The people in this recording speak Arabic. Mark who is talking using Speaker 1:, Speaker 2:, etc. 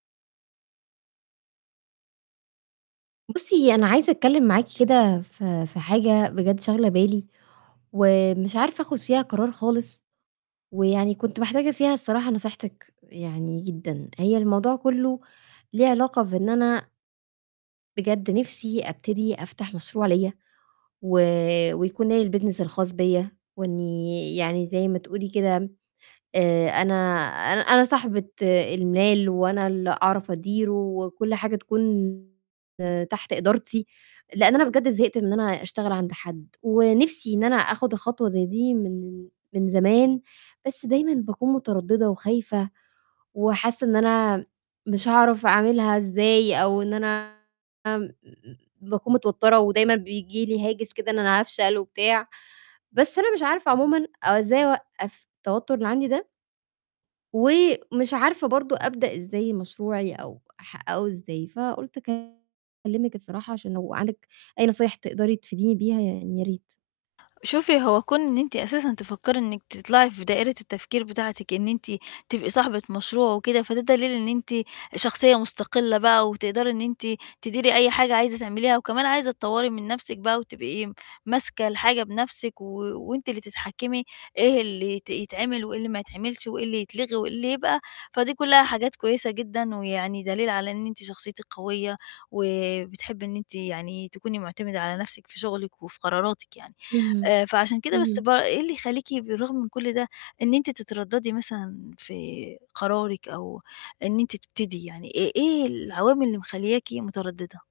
Speaker 1: بُصّي، أنا عايزة أتكلِّم معاكِ كده في في حاجة بجد شاغلة بالي ومش عارفة آخُد فيها قرار خالص، ويعني كنت محتاجة فيها الصراحة نصيحتِك يعني جدًا. هي الموضوع كُلّه ليه علاقة بإن أنا بجد نِفسي أبتدي أفتح مشروع ليّا و ويكون ليّا الbusiness الخاص بيّا، وإنّي يعني زَي ما تقولي كده، آآ أنا أن أنا صاحبة المال، وأنا اللي أعرف أديره وكلّ حاجة تكون تحت إدارتي، لإن أنا بجد زهقت إن أنا أشتغل عند حد، ونِفسي إن أنا آخُد خطوة زَي دي من من زمان، بس دايمًا باكون متردّدة وخايفة، وحاسّة إن أنا مش هاعرف أعملها إزاي، أو إن أنا م باكون متوتّرة، ودايمًا بييجي لي هاجِس كده، إن أنا هافشل وبتاع، بس أنا مش عارفة عمومًا أو إزاي أوقّف التوتُّر اللي عندي ده. ومش عارفة برضه أبدأ إزاي مشروعي، أو ح أو إزاي، فقُلت أكلِّمِك الصراحة، عشان لو عندِك أي نصايح تقدري تفيديني بيها، يعني يا ريت.
Speaker 2: شوفي، هو كُون إن أنتِ أساسًا تفكّري إنِّك تطلّعي في دائرة التفكير بتاعتِك، إن أنتِ تبقي صاحبة مشروع وكده، فده دليل إن أنتِ شخصية مُستقلّة بقى، وتقدري إن أنتِ تديري أي حاجة عايزة تعمليها، وكمان عايزة تطوّري من نَفسِك بقى وتبقي ماسكة الحاجة بنَفسِك و وأنتِ اللي تتحكّمي إيه اللي يت يتعمل وإيه اللي ما يتعملش وإيه اللي يتلغي وإيه اللي يبقى، فدي كُلّها حاجات كويسة جدًا، ويعني دليل على إن أنتِ شخصيتِك قوية وبتحبي إن أنتِ يعني تكوني مُعتمِدة على نَفسِك في شُغلِك وفي قراراتِك يعني.
Speaker 1: اهم،
Speaker 2: آآ فعشان كده بس
Speaker 1: اهم.
Speaker 2: ب إيه اللي يخلّيكِ بالرغم من كلّ ده، إن أنتِ تتردّدي مثلًا في قرارِك، أو إن أنتِ تبتدي، يعني إيه إيه العوامل اللي مخلّياكِ متردّدة؟